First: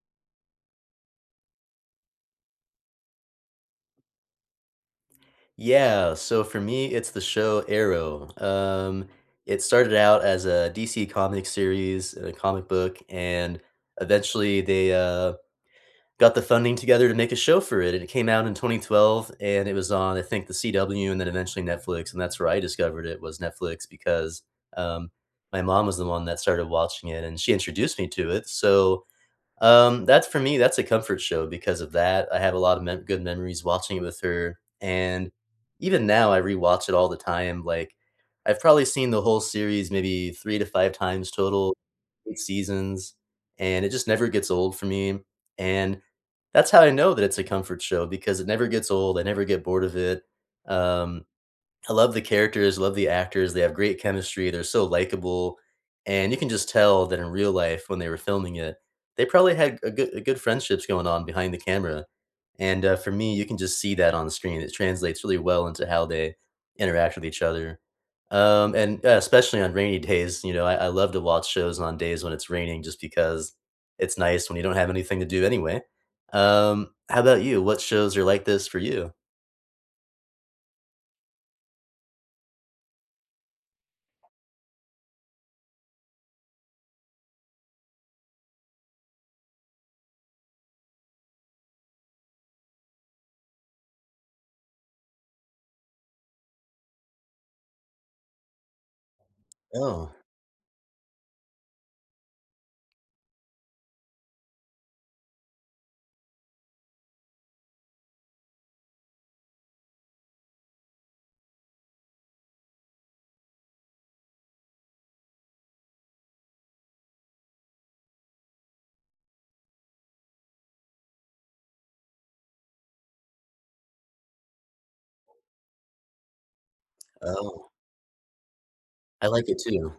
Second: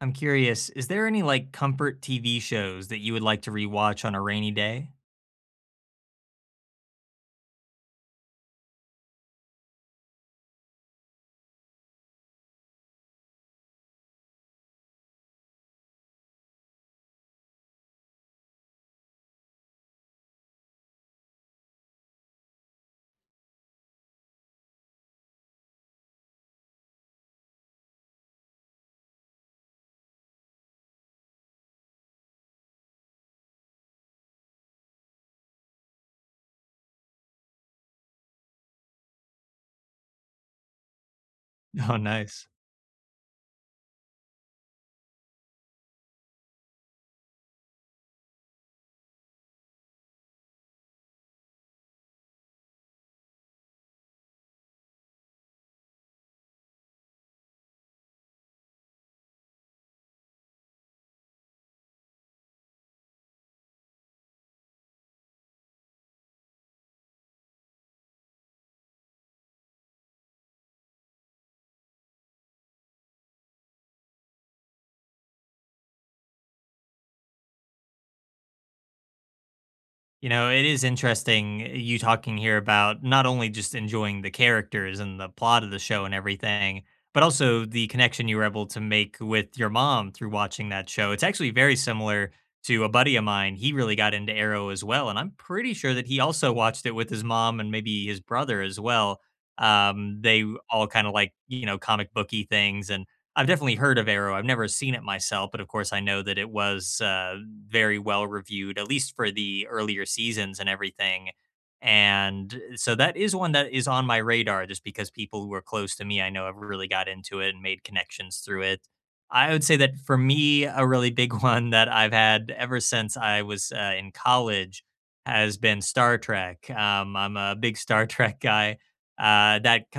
I'm curious, is there any like comfort TV shows that you would like to rewatch on a rainy day? Yeah, so for me, it's the show Arrow. It started out as a DC comic series, a comic book, and eventually they got the funding together to make a show for it. And it came out in 2012, and it was on, I think, the CW, and then eventually Netflix. And that's where I discovered it was Netflix because um, my mom was the one that started watching it, and she introduced me to it. So that's for me, that's a comfort show because of that. I have a lot of mem good memories watching it with her, and even now, I rewatch it all the time, like, I've probably seen the whole series maybe 3 to 5 times total, Oh, 8 nice. seasons, and it just never gets old for me, and that's how I know that it's a comfort show because it never gets old, I never get bored of it. um I love the characters, love the actors, they have great chemistry, they're so likable, and you can just tell that in real life when they were filming it, they probably had a good friendships going on behind the camera, and, for me, you can just see that on the screen, it translates really well into how they interact with each other, and, especially on rainy days, I love to watch shows on days when it's raining just because it's nice when you don't have anything to do anyway. How about you? What shows are like this for you? You know, it is interesting you talking here about not only just enjoying the characters and the plot of the show and everything, but also the connection you were able to make with your mom through watching that show. It's actually very similar to a buddy of mine. He really got into Arrow as well. And I'm pretty sure that he also watched it with his mom and maybe his brother as well. Oh, They all kind of like, you know, comic booky things. And I've definitely heard of Arrow. I've never seen it myself, but of course, I know that it was very well reviewed, at least for the earlier seasons and everything. And so that is one that is on my radar just because people who are close to me, I know have really got into it and made connections through it. I would say that for me, a really big one that I've had ever since I was in college has been Star Trek. I'm a oh, big Star Trek guy I like it that too.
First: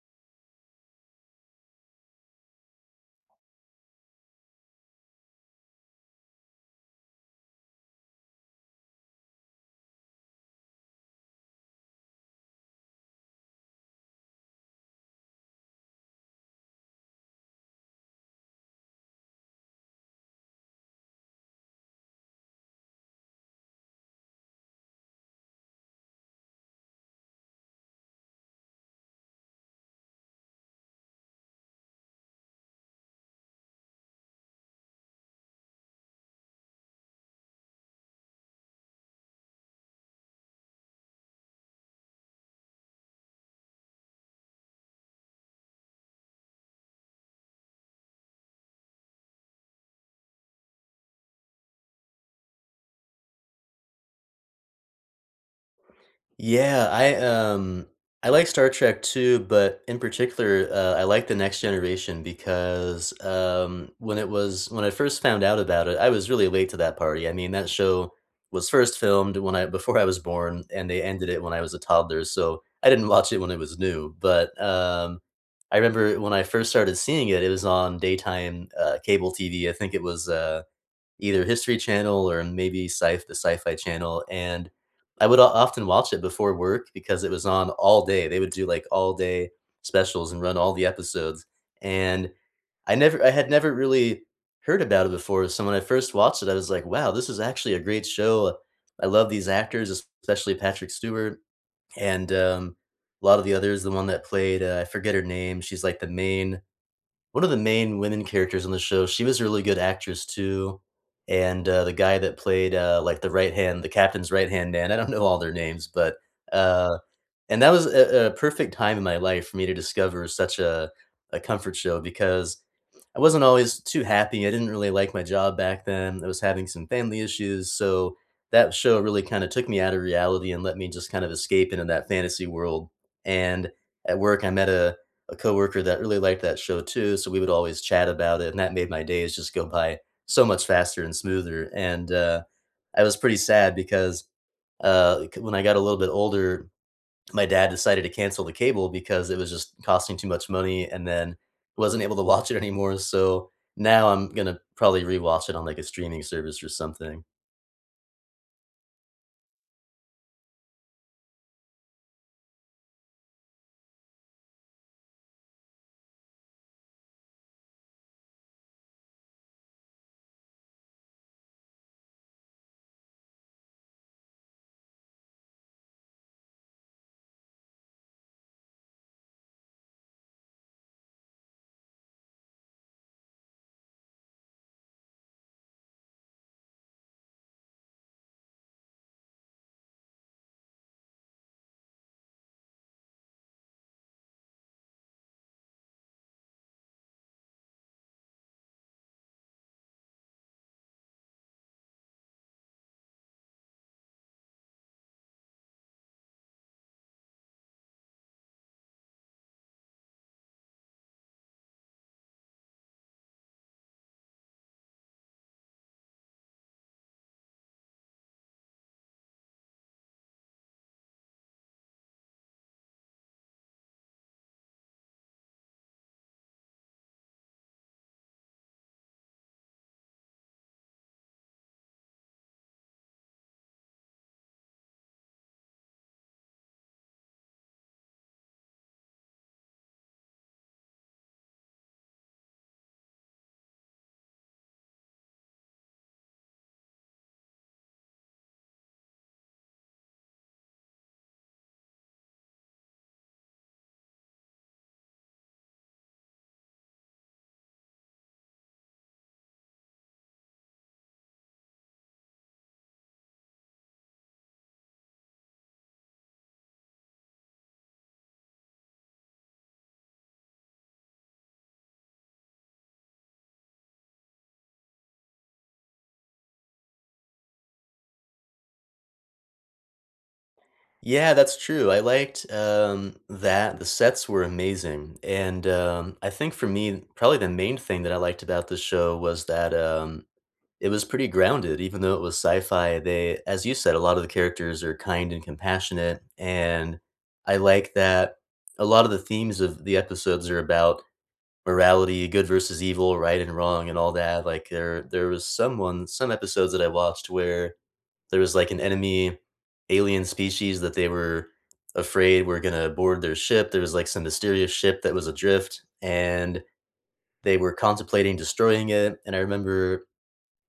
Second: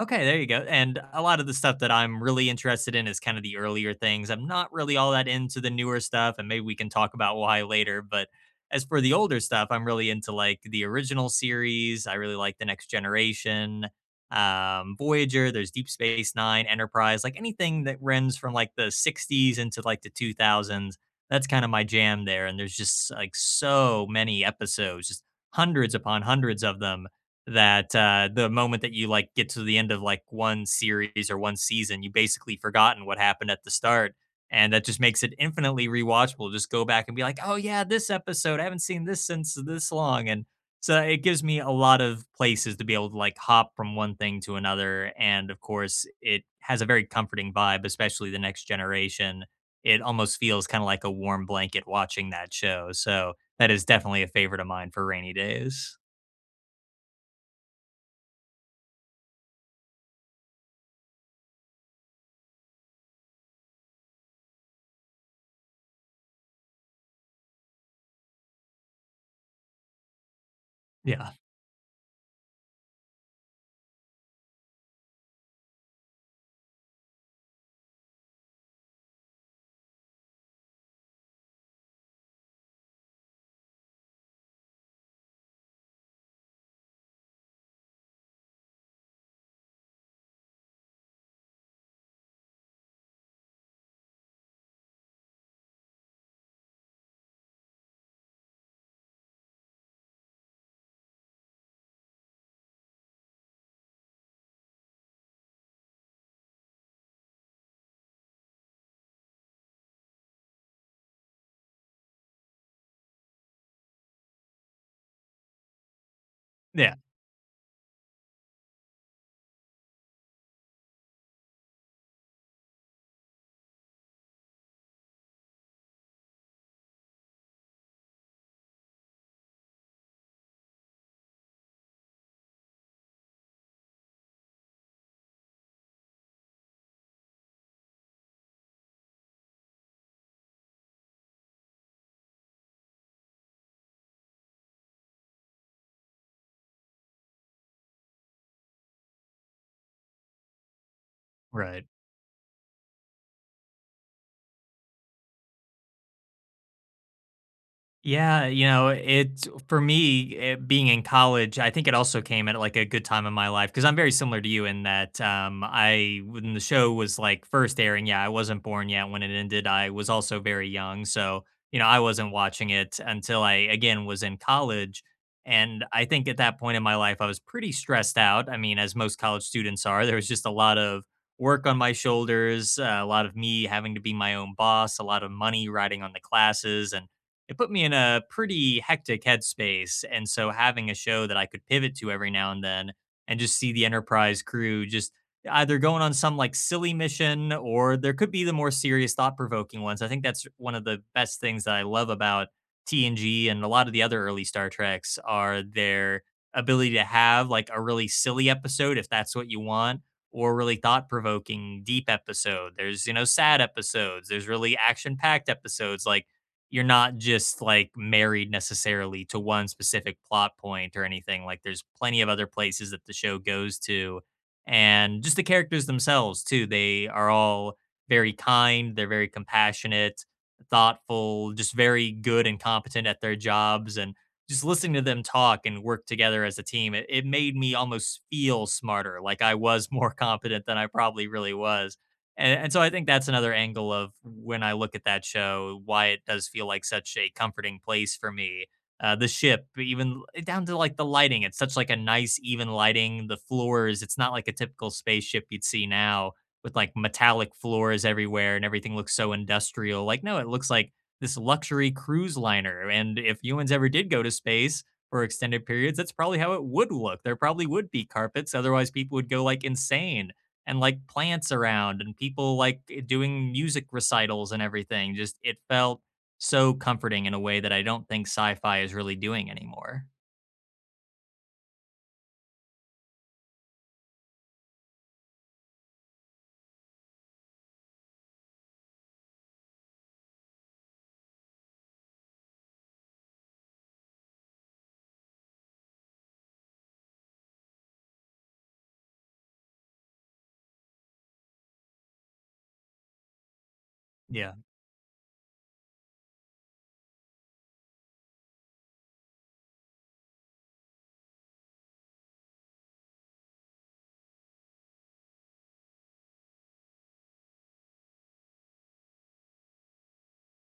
Okay, there you go. And a lot of the stuff that I'm really interested in is kind of the earlier things. I'm not really all that into the newer stuff, and maybe we can talk about why later. But as for the older stuff, I'm really into like the original series. I really like The Next Generation, Voyager, there's Deep Space Nine, Enterprise, like anything that runs from like the 60s into like the 2000s. That's kind of my jam there. And there's just like so many episodes, just hundreds upon hundreds of them that, the moment that you, like, get to the end of, like, one series or one season, you basically forgotten what happened at the start, and that just makes it infinitely rewatchable. Just go back and be like, "Oh, yeah, this episode, I haven't seen this since this long," and so it gives me a lot of places to be able to, like, hop from one thing to another, and, of course, it has a very comforting vibe, especially The Next Generation. It almost feels kinda like a warm blanket watching that show, so that is definitely a favorite of mine for rainy days. Yeah, I I like Star Trek too, but in particular, I like The Next Generation because when it was when I first found out about it, I was really late to that party. I mean, that show was first filmed when I before I was born, and they ended Yeah. it when I was a toddler, so I didn't watch it when it was new. But I remember when I first started seeing it, it was on daytime cable TV. I think it was. Either History Channel or maybe sci the Sci-Fi Channel, and I would o often watch it before work because it was on all day. They would do, like, all-day specials and run all the episodes, and I had never really heard about it before, so when I first watched it, I was like, "Wow, this is actually a great show." I love these actors, especially Patrick Stewart and, a lot of the others, the one that played, I forget her name, she's, like, the main one of the main women characters on the show, she was a really good actress too, and, the guy that played, like, the captain's right-hand man, I don't know all their names, but, Yeah. uh and that was a perfect time in my life for me to discover such a comfort show because I wasn't always too happy. I didn't really like my job back then. I was having some family issues, so that show really kind of took me out of reality and let me just kind of escape into that fantasy world. And at work, I met a coworker that really liked that show too, so we would always chat about it, and that made my days just go by so much faster and smoother. And I was pretty sad because when I got a little bit older, my dad decided to cancel the cable because it was just costing too much money and then Right. wasn't able to watch it anymore. So now I'm gonna probably rewatch it on like a streaming service or something. Yeah, you know, it's for me, being in college. I think it also came at like a good time in my life because I'm very similar to you in that I when the show was like first airing. Yeah, I wasn't born yet when it ended. I was also very young, so you know, I wasn't watching it until I again was in college. And I think at that point in my life, I was pretty stressed out. I mean, as most college students are, there was just a lot of work on my shoulders, a lot of me having to be my own boss, a lot of money riding on the classes, and it put me in a pretty hectic headspace. And so having a show that I could pivot to every now and then and just see the Enterprise crew just either going on some like silly mission or there could be the more serious, thought provoking ones. I think that's one of the best things that I love about TNG, and a lot of the other early Star Treks are their ability to have like a really silly episode if that's what you want or really thought provoking deep episode. There's, you know, sad episodes, there's really action packed episodes like you're not just like married necessarily to one specific plot point or anything. Like there's plenty of other places that the show goes to. And just the characters themselves too. They are all very kind, they're very compassionate, thoughtful, just very good and competent at their jobs. And just listening to them talk and work together as a team, it made me almost feel smarter, like I was more competent than I probably really was, and so I think that's another angle of when I look at that show, why it does feel like such a comforting place for me. The ship, even down to like the lighting, it's such like a nice, even lighting. The floors, it's not like a typical spaceship you'd see now with like metallic floors everywhere and everything looks so industrial. Like, no, it looks like this luxury cruise liner. And if humans ever did go to space for extended periods, that's probably how it would look. There probably would be carpets, otherwise people would go like insane, and like plants around and people like doing music recitals and everything. Just it felt so comforting in a way that I don't think sci-fi is really doing anymore. Yeah, that's true. I liked that. The sets were amazing. And I think for me, probably the main thing that I liked about the show was that it was pretty grounded, even though it was sci fi. They, as you said, a lot of the characters are kind and compassionate. And I like that a lot of the themes of the episodes are about morality, good versus evil, right and wrong, and all that, Yeah, like, there was some episodes that I watched where there was, like, an enemy alien species that they were afraid were gonna board their ship, there was, like, some mysterious ship that was adrift, and they were contemplating destroying it, and I remember,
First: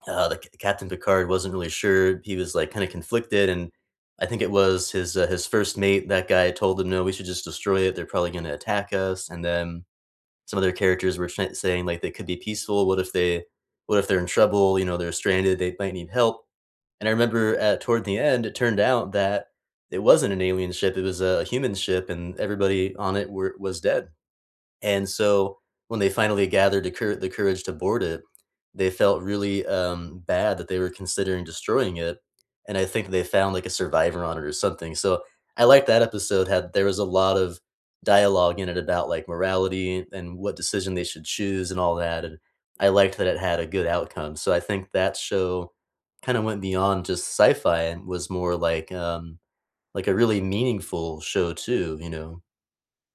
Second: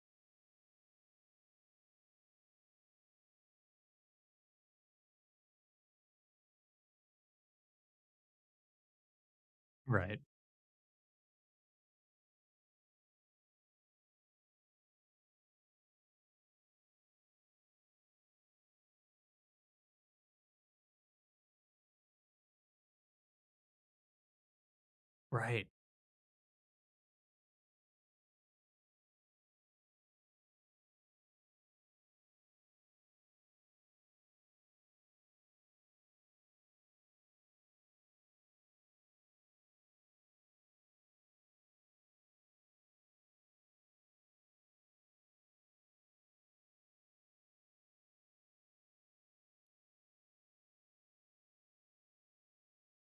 the C Captain Picard wasn't really sure, he was, like, kinda conflicted, and I think it was his first mate, that guy told him, "No, we should just destroy it, they're probably gonna attack us," and then right, some other characters were saying like they could be peaceful. What if they're in trouble? You know, they're stranded. They might need help. And I remember at toward the end, it turned out that it wasn't an alien ship; it was a human ship, and everybody on it was dead. And so right. when they finally gathered the cour the courage to board it, they felt really, bad that they were considering destroying it, and I think they found, like, a survivor on it or something, so I liked that episode, had there was a lot of dialogue in it about, like, morality and what decision they should choose and all that, and I liked that it had a good outcome, so I think that show kinda went beyond just sci-fi and was more like, a really meaningful show too, you know?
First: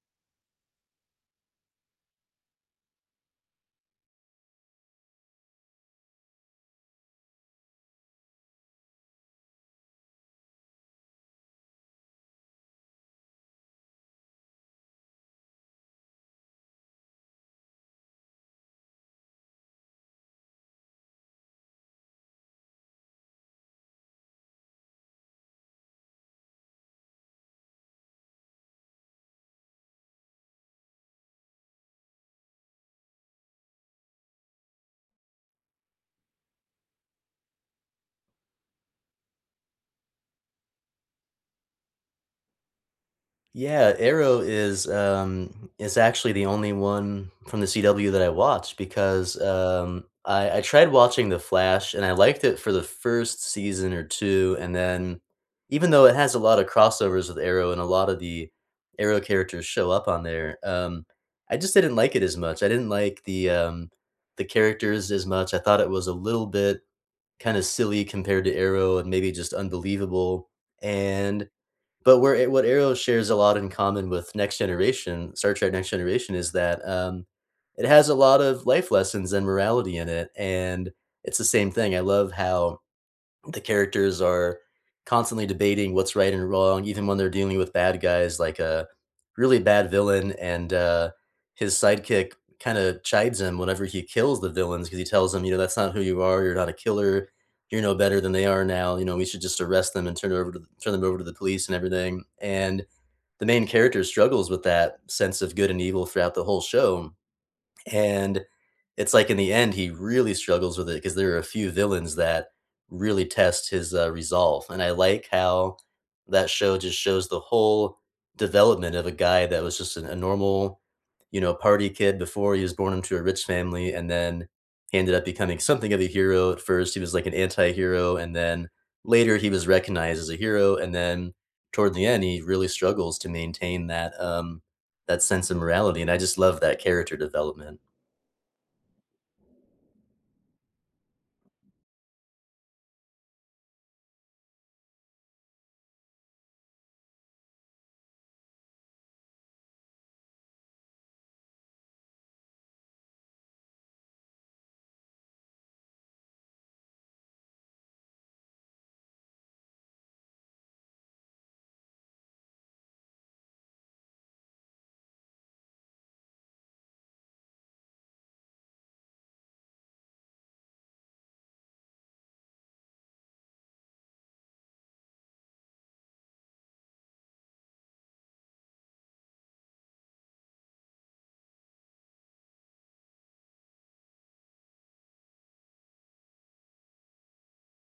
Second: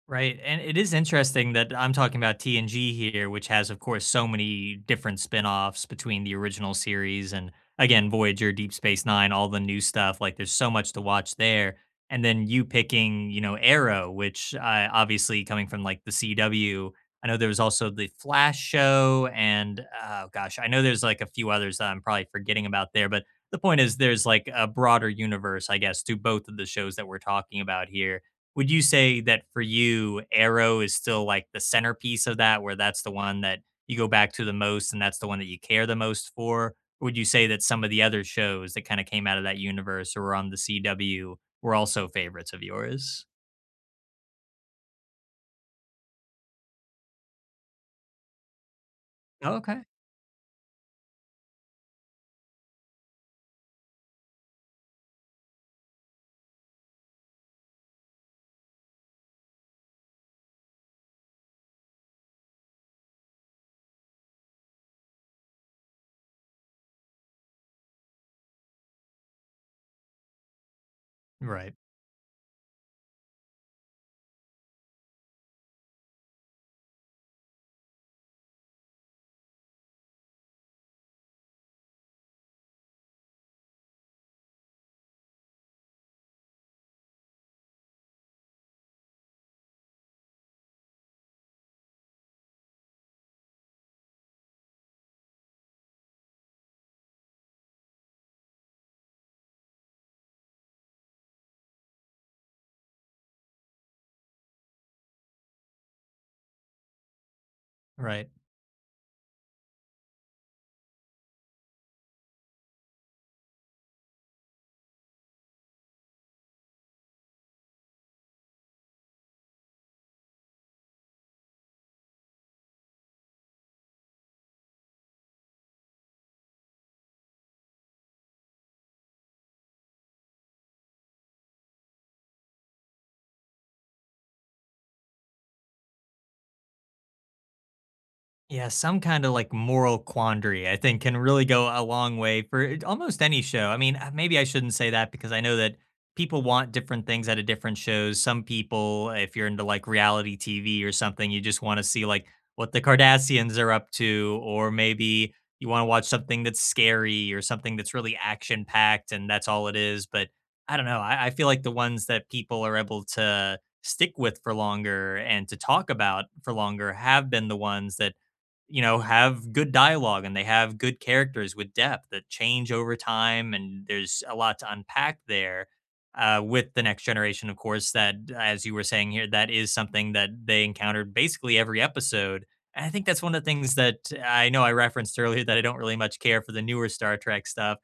Right. And it is interesting that I'm talking about TNG here, which has, of course, so many different spin offs between the original series and, again, Voyager, Deep Space Nine, all the new stuff. Like, there's so much to watch there. And then you picking, you know, Arrow, which obviously coming from like the CW. I know there was also the Flash show. And oh, gosh, I know there's like a few others that I'm probably forgetting about there. But the point is, there's like a broader universe, I guess, to both of the shows that we're talking about here. Would you say that for you, Arrow is still like the centerpiece of that, where that's the one that you go back to the most and that's the one that you care the most for? Or would you say that some of the other shows that kind of came out of that universe or were on the CW were also favorites of yours? Yeah, Arrow is actually the only one from the CW that I watched because, Okay. I tried watching The Flash, and I liked it for the 1st season or 2, and then even though it has a lot of crossovers with Arrow and a lot of the Arrow characters show up on there, I just didn't like it as much. I didn't like the characters as much. I thought it was a little bit kinda silly compared to Arrow and maybe just unbelievable, and Right. but where what Arrow shares a lot in common with Next Generation, Star Trek: Next Generation, is that, it has a lot of life lessons and morality in it, and it's the same thing. I love how the characters are constantly debating what's right and wrong, even when they're dealing with bad guys, like a really bad villain, and his sidekick kind of chides him whenever he kills the villains because he tells him, you know, that's not who you are. You're not a killer. You're no better than they are now. You know, we should just arrest them and turn them over to the police and everything. And the main character struggles with that sense of good and evil throughout the whole show Right. and it's like in the end, he really struggles with it because there are a few villains that really test his resolve. And I like how that show just shows the whole development of a guy that was just a normal, you know, party kid before he was born into a rich family. And then he ended up becoming something of a hero. At first, he was like an anti hero. And then later, he was recognized as a hero. And then toward the end, he really struggles to maintain that. That sense of morality, and I just love that character development. Yeah, some kind of like moral quandary, I think, can really go a long way for almost any show. I mean, maybe I shouldn't say that because I know that people want different things out of different shows. Some people, if you're into like reality TV or something, you just want to see like what the Kardashians are up to, or maybe you want to watch something that's scary or something that's really action packed and that's all it is. But I don't know. I feel like the ones that people are able to stick with for longer and to talk about for longer have been the ones that you know, have good dialogue and they have good characters with depth that change over time. And there's a lot to unpack there with the next generation, of course, that, as you were saying here, that is something that they encountered basically every episode. And I think that's one of the things that I know I referenced earlier that I don't really much care for the newer Star Trek stuff.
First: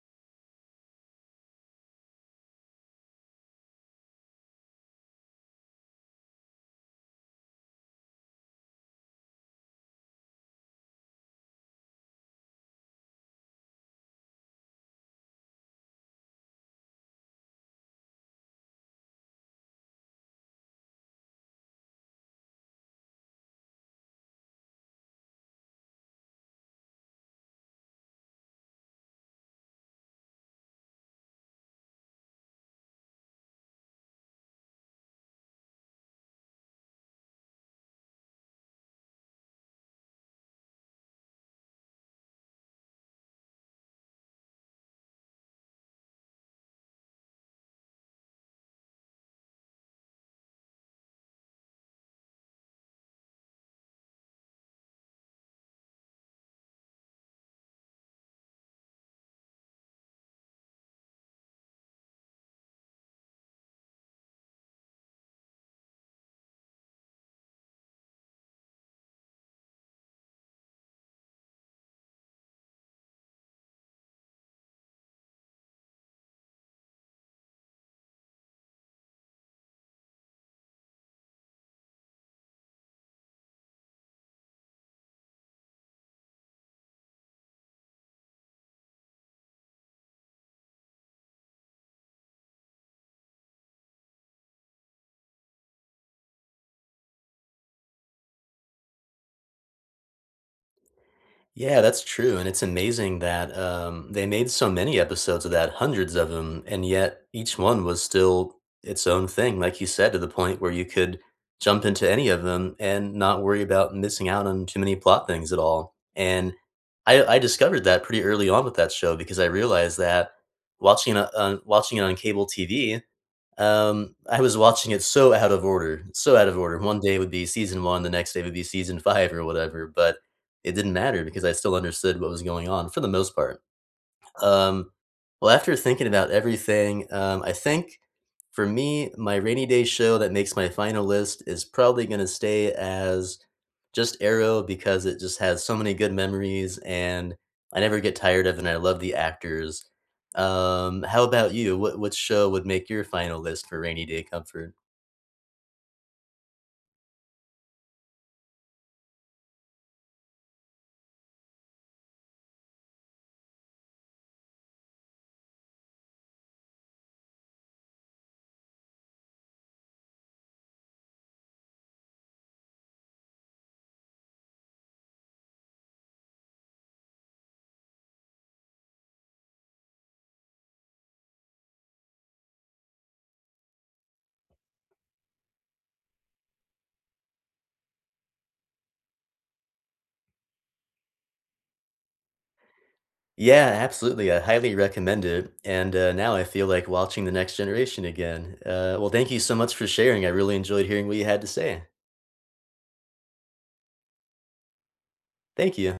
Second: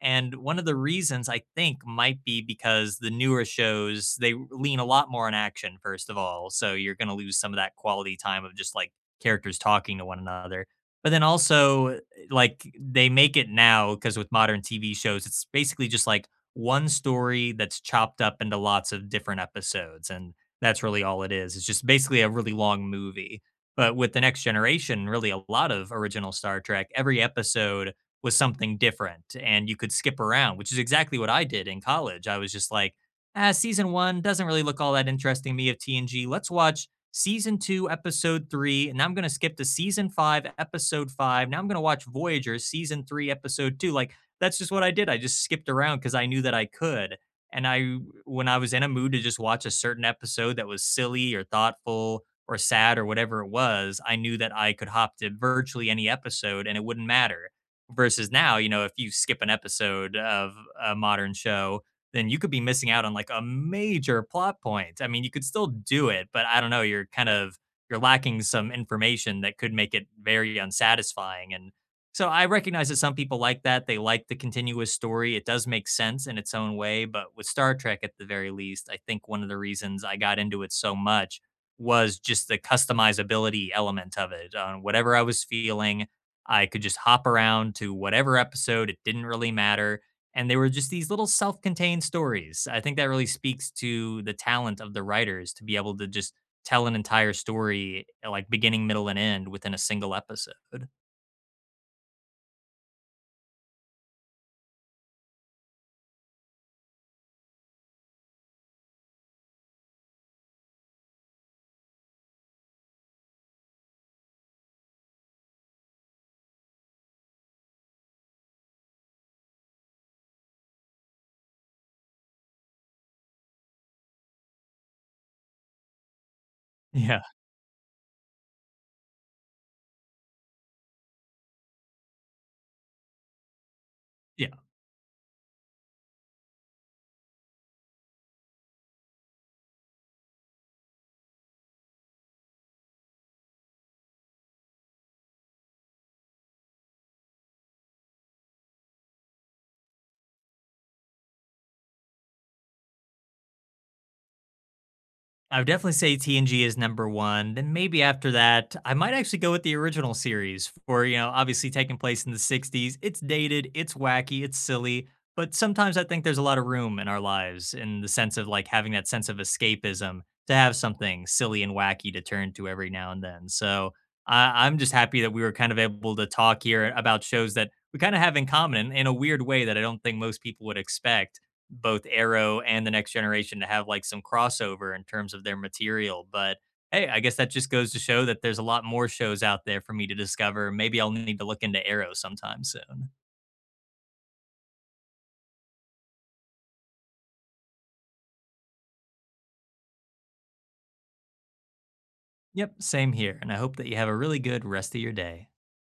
And one of the reasons I think might be because the newer shows, they lean a lot more on action, first of all. So you're going to lose some of that quality time of just like characters talking to one another. But then also, like, they make it now because with modern TV shows, it's basically just like one story that's chopped up into lots of different episodes. And that's really all it is. It's just basically a really long movie. But with the next generation, really a lot of original Star Trek, every episode was something different and you could skip around, which is exactly what I did in college. I was just like, ah, season one doesn't really look all that interesting to me of TNG. Let's watch season two, episode three. And I'm going to skip to season five, episode five. Now I'm going to watch Voyager, season three, episode two. Like, that's just what I did. I just skipped around because I knew that I could. And I, when I was in a mood to just watch a certain episode that was silly or thoughtful or sad or whatever it was, I knew that I could hop to virtually any episode and it wouldn't matter. Versus now, you know, if you skip an episode of a modern show, then you could be missing out on like a major plot point. I mean, you could still do it, but I don't know, you're kind of you're lacking some information that could make it very unsatisfying and so I recognize that some people like that. They like the continuous story. It does make sense in its own way, but with Star Trek at the very least, I think one of the reasons I got into it so much was just the customizability element of it. On whatever I was feeling, I could just hop around to whatever episode. It didn't really matter. And they were just these little self-contained stories. I think that really speaks to the talent of the writers to be able to just tell an entire story, like beginning, middle, and end within a single episode. Yeah, that's true, and it's amazing that they made so many episodes of that, hundreds of them, and yet each one was still its own thing, like you said, to the point where you could jump into any of them and not worry about missing out on too many plot things at all. And I discovered that pretty early on with that show because I realized that watching it on cable TV I was watching it so out of order, so out of order. One day Yeah. would be season 1, the next day would be season 5 or whatever, but it didn't matter because I still understood what was going on for the most part. Yeah. Um, well, after thinking about everything, I think for me, my rainy day show that makes my final list is probably going to stay as just Arrow because it just has so many good memories and I never get tired of it and I love the actors. How about you? What show would make your final list for rainy day comfort? I would definitely say TNG is number one. Then maybe after that, I might actually go with the original series for, you know, obviously taking place in the 60s. It's dated, it's wacky, it's silly, but sometimes I think there's a lot of room in our lives in the sense of like having that sense of escapism to have something silly and wacky to turn to every now and then. So I'm just happy that we were kind of able to talk here about shows that we kind of have in common in a weird way that I don't think most people would expect both Arrow and the Next Generation to have like some crossover in terms of their material. But hey, I guess that just goes to show that there's a lot more shows out there for me to discover. Maybe I'll need to look into Arrow sometime soon. Yeah, absolutely. I highly recommend it. And now I feel like watching The Next Generation again. Well, thank you so much for sharing. I really enjoyed hearing what you had to say. Yep, same here. And I hope that you have a really good rest of your day. Thank you.